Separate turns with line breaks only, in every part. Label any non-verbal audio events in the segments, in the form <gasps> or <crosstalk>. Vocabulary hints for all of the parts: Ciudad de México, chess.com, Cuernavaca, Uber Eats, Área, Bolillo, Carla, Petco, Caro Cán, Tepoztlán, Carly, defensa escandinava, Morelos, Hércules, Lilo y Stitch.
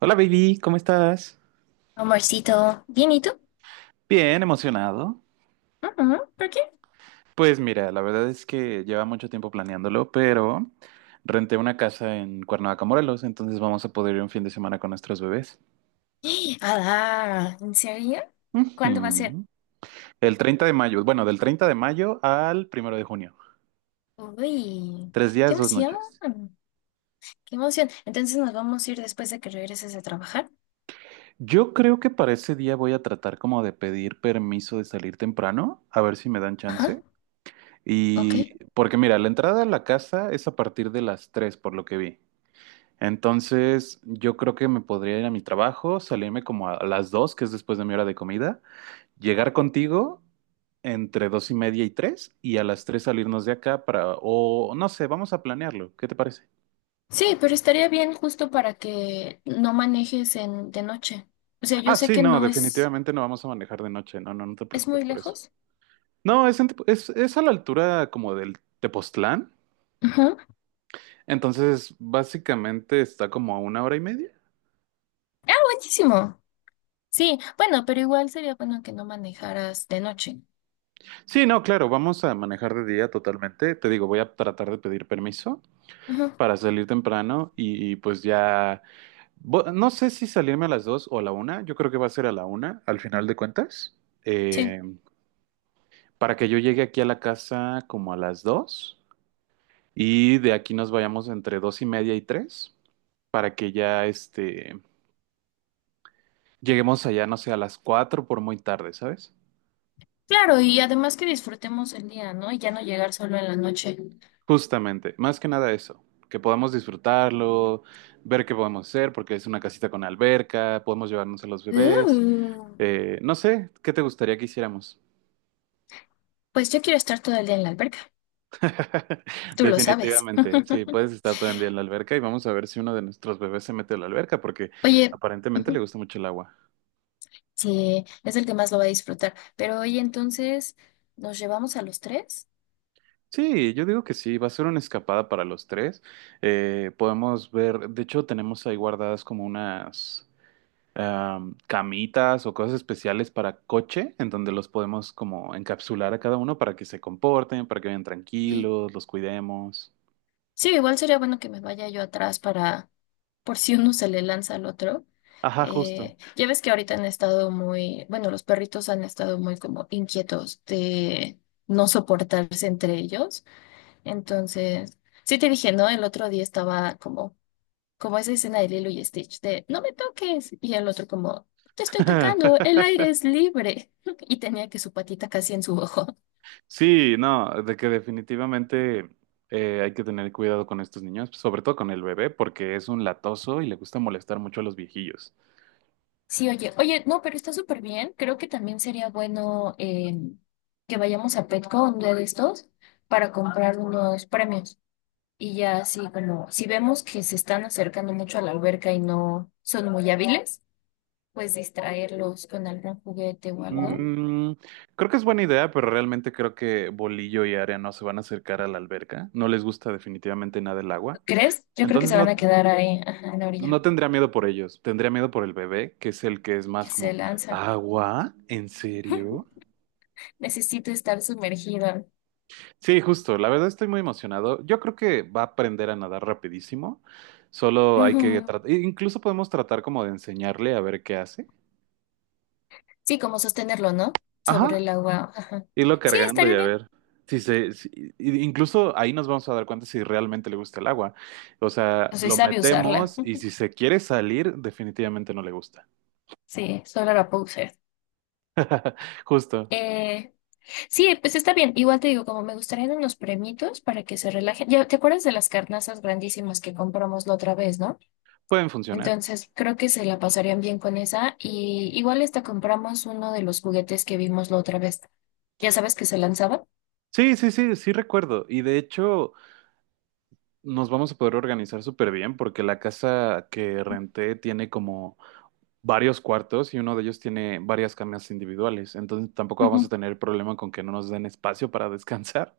Hola baby, ¿cómo estás?
Amorcito, bien, ¿y tú?
Bien, emocionado.
Ujú, ¿por qué?
Pues mira, la verdad es que lleva mucho tiempo planeándolo, pero renté una casa en Cuernavaca, Morelos, entonces vamos a poder ir un fin de semana con nuestros bebés.
<gasps> Ah, ¿en serio? ¿Cuándo va a ser?
Ujú. El 30 de mayo, bueno, del 30 de mayo al 1 de junio.
Uy,
Tres
qué
días, dos
emoción,
noches.
qué emoción. Entonces nos vamos a ir después de que regreses a trabajar.
Yo creo que para ese día voy a tratar como de pedir permiso de salir temprano, a ver si me dan
Ajá,
chance.
ok.
Y porque mira, la entrada a la casa es a partir de las 3, por lo que vi. Entonces, yo creo que me podría ir a mi trabajo, salirme como a las dos, que es después de mi hora de comida, llegar contigo entre dos y media y tres, y a las tres salirnos de acá para, o no sé, vamos a planearlo. ¿Qué te parece?
Sí, pero estaría bien justo para que no manejes en, de noche. O sea, yo
Ah,
sé
sí,
que
no,
no es,
definitivamente no vamos a manejar de noche. No, no, no te
es
preocupes
muy
por eso.
lejos.
No, es, en es a la altura como del Tepoztlán.
Ujú.
Entonces, básicamente está como a 1 hora y media.
Ah, buenísimo. Sí, bueno, pero igual sería bueno que no manejaras de noche.
Sí, no, claro, vamos a manejar de día totalmente. Te digo, voy a tratar de pedir permiso
Ujú,
para salir temprano pues ya, no sé si salirme a las dos o a la una, yo creo que va a ser a la una al final de cuentas,
sí.
eh, para que yo llegue aquí a la casa como a las dos y de aquí nos vayamos entre dos y media y tres, para que ya este, lleguemos allá, no sé, a las cuatro por muy tarde, ¿sabes?
Claro, y además que disfrutemos el día, ¿no? Y ya no llegar solo en la noche.
Justamente, más que nada eso, que podamos disfrutarlo, ver qué podemos hacer, porque es una casita con alberca, podemos llevarnos a los bebés.
Uh,
No sé, ¿qué te gustaría que hiciéramos?
pues yo quiero estar todo el día en la alberca,
<laughs>
tú lo sabes.
Definitivamente, sí, puedes estar todo el día en la alberca y vamos a ver si uno de nuestros bebés se mete a la alberca, porque
<laughs> Oye,
aparentemente le
ujú,
gusta mucho el agua.
sí, es el que más lo va a disfrutar, pero oye, entonces, ¿nos llevamos a los tres?
Sí, yo digo que sí, va a ser una escapada para los tres. Podemos ver, de hecho, tenemos ahí guardadas como unas... camitas o cosas especiales para coche, en donde los podemos como encapsular a cada uno para que se comporten, para que vayan
Sí,
tranquilos, los cuidemos.
sí, igual sería bueno que me vaya yo atrás para, por si uno se le lanza al otro.
Ajá, justo.
Ya ves que ahorita han estado muy, bueno, los perritos han estado muy como inquietos de no soportarse entre ellos. Entonces, sí te dije, ¿no? El otro día estaba como, como esa escena de Lilo y Stitch de no me toques. Y el otro como, te estoy tocando, el aire
<laughs>
es libre. <laughs> Y tenía que su patita casi en su ojo.
Sí, no, de que definitivamente hay que tener cuidado con estos niños, sobre todo con el bebé, porque es un latoso y le gusta molestar mucho a los viejillos.
Sí, oye, oye, no, pero está súper bien. Creo que también sería bueno que vayamos a Petco un día de estos para comprar unos premios. Y ya así como, si vemos que se están acercando mucho a la alberca y no son muy hábiles, pues distraerlos con algún juguete o algo.
Mm, creo que es buena idea, pero realmente creo que Bolillo y Área no se van a acercar a la alberca. No les gusta definitivamente nada el agua.
¿Crees? Yo creo que
Entonces
se van
no,
a quedar ahí, ajá, en la orilla,
No tendría miedo por ellos, tendría miedo por el bebé, que es el que es más
que se
como,
lanzan.
¿agua? ¿En serio?
<laughs> Necesito estar sumergido.
Sí, justo, la verdad estoy muy emocionado. Yo creo que va a aprender a nadar rapidísimo, solo hay que
Ujú.
tratar, incluso podemos tratar como de enseñarle a ver qué hace.
Sí, como sostenerlo, ¿no? Sobre
Ajá,
el agua. Ajá.
irlo
Sí,
cargando y
estaría
a
bien.
ver. Si se, si- i- incluso ahí nos vamos a dar cuenta si realmente le gusta el agua. O sea,
No soy
lo
sabio usarla.
metemos
<laughs>
y si se quiere salir, definitivamente no le gusta.
Sí, solo la puedo usar.
Justo,
Eh, sí, pues está bien. Igual te digo, como me gustarían unos premitos para que se relajen. Ya, ¿te acuerdas de las carnazas grandísimas que compramos la otra vez, no?
pueden funcionar.
Entonces, creo que se la pasarían bien con esa. Y igual hasta compramos uno de los juguetes que vimos la otra vez. Ya sabes que se lanzaban.
Sí, sí, sí, sí recuerdo. Y de hecho, nos vamos a poder organizar súper bien porque la casa que renté tiene como varios cuartos y uno de ellos tiene varias camas individuales. Entonces tampoco vamos a
Ujú.
tener problema con que no nos den espacio para <laughs> descansar.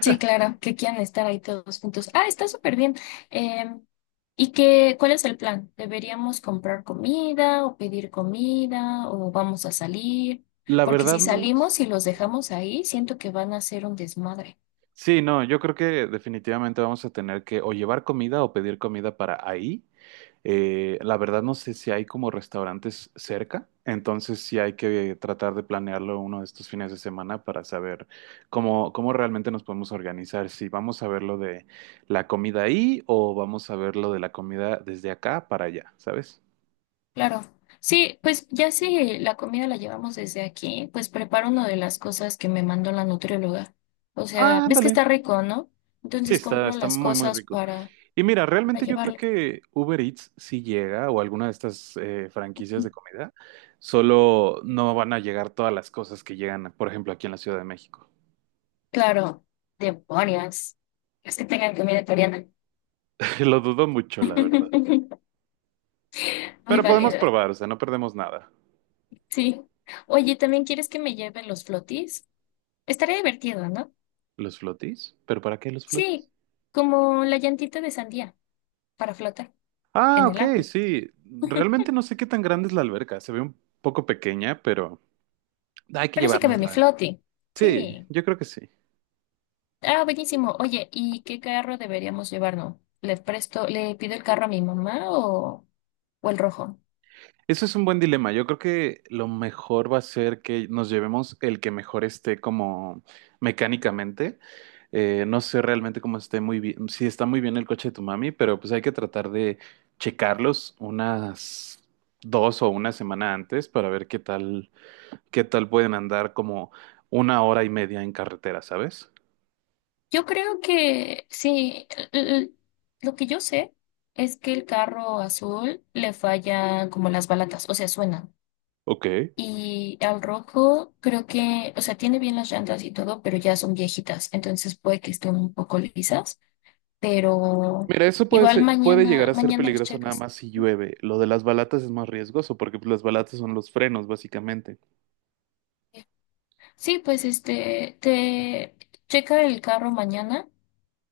Sí, claro, que quieran estar ahí todos juntos. Ah, está súper bien. Em, ¿Y qué, cuál es el plan? ¿Deberíamos comprar comida o pedir comida o vamos a salir?
La
Porque
verdad,
si
no
salimos
los...
y los dejamos ahí, siento que van a hacer un desmadre.
Sí, no, yo creo que definitivamente vamos a tener que o llevar comida o pedir comida para ahí. La verdad no sé si hay como restaurantes cerca, entonces sí hay que tratar de planearlo uno de estos fines de semana para saber cómo realmente nos podemos organizar, si vamos a ver lo de la comida ahí o vamos a ver lo de la comida desde acá para allá, ¿sabes?
Claro. Sí, pues ya si la comida la llevamos desde aquí, pues preparo una de las cosas que me mandó la nutrióloga. O sea,
Ah,
ves que
ándale.
está rico, ¿no?
Sí,
Entonces compro
está
las
muy, muy
cosas
rico. Y mira,
para
realmente yo creo
llevarlo.
que Uber Eats sí llega o alguna de estas franquicias de comida, solo no van a llegar todas las cosas que llegan, por ejemplo, aquí en la Ciudad de México.
Claro, demonios. Es que tengan comida coreana.
Lo dudo mucho, la
<laughs>
verdad.
Muy
Pero podemos
válida.
probar, o sea, no perdemos nada.
Sí. Oye, ¿también quieres que me lleven los flotis? Estaría divertido, ¿no?
¿Los flotis? ¿Pero para qué los flotis?
Sí, como la llantita de sandía para flotar
Ah,
en el
ok,
agua.
sí. Realmente no sé qué tan grande es la alberca. Se ve un poco pequeña, pero hay que
Pero sí cabe mi
llevárnosla.
floti.
Sí,
Sí.
yo creo que sí.
Ah, buenísimo. Oye, ¿y qué carro deberíamos llevarnos? ¿Le presto, le pido el carro a mi mamá o el rojo?
Eso es un buen dilema. Yo creo que lo mejor va a ser que nos llevemos el que mejor esté como mecánicamente. No sé realmente cómo esté muy bien, si está muy bien el coche de tu mami, pero pues hay que tratar de checarlos unas dos o una semana antes para ver qué tal pueden andar como 1 hora y media en carretera, ¿sabes?
Yo creo que sí, l- l- lo que yo sé es que el carro azul le falla como las balatas, o sea, suena.
Ok.
Y al rojo creo que, o sea, tiene bien las llantas y todo, pero ya son viejitas, entonces puede que estén un poco lisas, pero
Mira, eso
igual
puede llegar
mañana,
a ser
mañana las
peligroso nada
checas.
más si llueve. Lo de las balatas es más riesgoso porque pues, las balatas son los frenos, básicamente.
Sí, pues este, te checa el carro mañana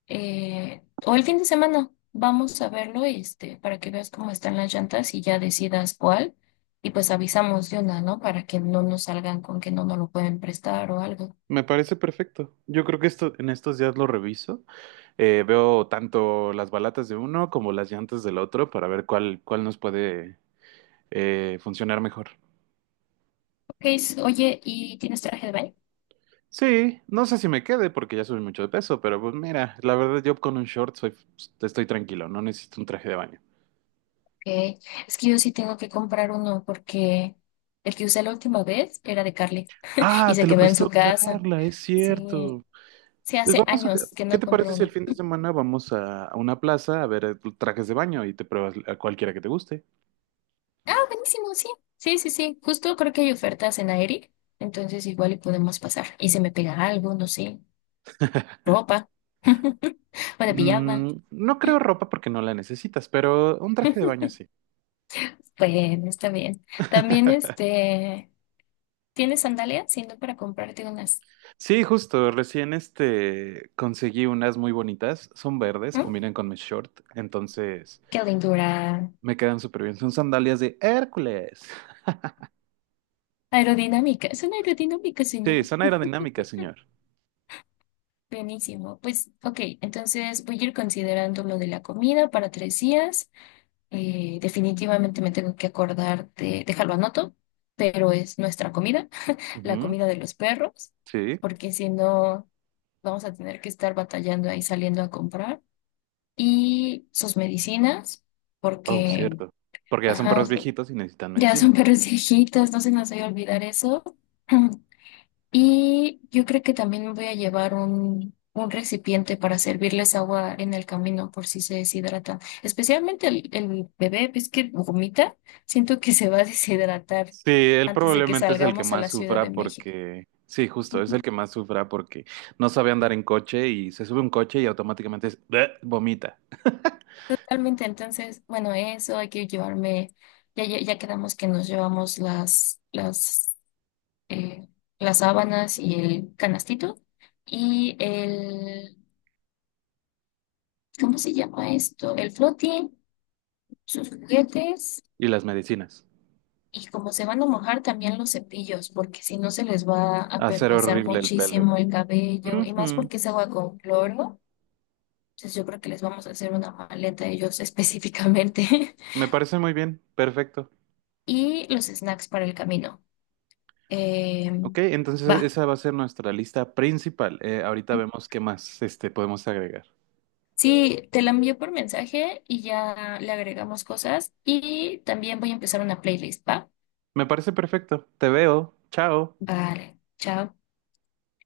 o el fin de semana vamos a verlo, este, para que veas cómo están las llantas y ya decidas cuál. Y pues avisamos de una, ¿no? Para que no nos salgan con que no nos lo pueden prestar o algo.
Me parece perfecto. Yo creo que esto en estos días lo reviso. Veo tanto las balatas de uno como las llantas del otro para ver cuál nos puede funcionar mejor.
Ok, oye, ¿y tienes traje de baño?
Sí, no sé si me quede porque ya subí mucho de peso, pero pues mira, la verdad yo con un short soy, estoy tranquilo, no necesito un traje de baño.
Ok, es que yo sí tengo que comprar uno porque el que usé la última vez era de Carly y
Ah, te
se
lo
quedó en
prestó
su casa.
Carla, es
Sí,
cierto.
sí,
Pues
hace
vamos a...
años que
¿Qué
no
te parece
compro
si el
uno.
fin de semana vamos a una plaza a ver trajes de baño y te pruebas a cualquiera que te guste?
Ah, buenísimo, sí. Sí, sí, sí. Justo creo que hay ofertas en aire. Entonces igual y podemos pasar. Y se me pega algo, no sé, ropa. <laughs> Bueno, pijama.
No creo ropa porque no la necesitas, pero un traje de
<laughs>
baño sí.
Bueno, está bien. También
<laughs>
este, ¿tienes sandalias? Si no para comprarte unas.
Sí, justo, recién este conseguí unas muy bonitas, son verdes,
¿Mm?
combinan con mi short, entonces
Qué lindura.
me quedan súper bien. Son sandalias de Hércules.
Aerodinámica. Es una aerodinámica, señor.
Sí, son aerodinámicas, señor.
Buenísimo. Pues, ok, entonces voy a ir considerando lo de la comida para tres días. Definitivamente me tengo que acordar de, déjalo anoto, pero es nuestra comida, la
Ujú,
comida de los perros,
sí.
porque si no vamos a tener que estar batallando ahí saliendo a comprar. Y sus medicinas,
Oh,
porque
cierto. Porque ya son
ajá,
perros viejitos y necesitan
ya
medicina.
son perros viejitos, no se nos vaya a olvidar eso. <clears throat> Y yo creo que también me voy a llevar un recipiente para servirles agua en el camino por si se deshidratan. Especialmente el bebé, ves que vomita, siento que se va a deshidratar
Sí, él
antes de que
probablemente es el que
salgamos a
más
la Ciudad de
sufra
México.
porque, sí, justo, es el
Ujú.
que más sufra porque no sabe andar en coche y se sube a un coche y automáticamente es- "Bleh", vomita.
Totalmente, entonces, bueno, eso hay que llevarme, ya, ya, ya quedamos que nos llevamos eh, las sábanas y el canastito y el, ¿cómo se llama esto? El floating, sus juguetes.
Y las medicinas.
Y como se van a mojar también los cepillos, porque si no se les va a
Hacer
permasar
horrible el pelo.
muchísimo el cabello, y más
Ujú.
porque es agua con cloro. Entonces yo creo que les vamos a hacer una maleta a ellos <laughs> específicamente.
Me parece muy bien, perfecto.
Y los snacks para el camino. Eh,
Ok, entonces
va.
esa va a ser nuestra lista principal. Ahorita vemos qué más este, podemos agregar.
Sí, te la envío por mensaje y ya le agregamos cosas. Y también voy a empezar una playlist, ¿va?
Me parece perfecto. Te veo. Chao.
Vale, chao.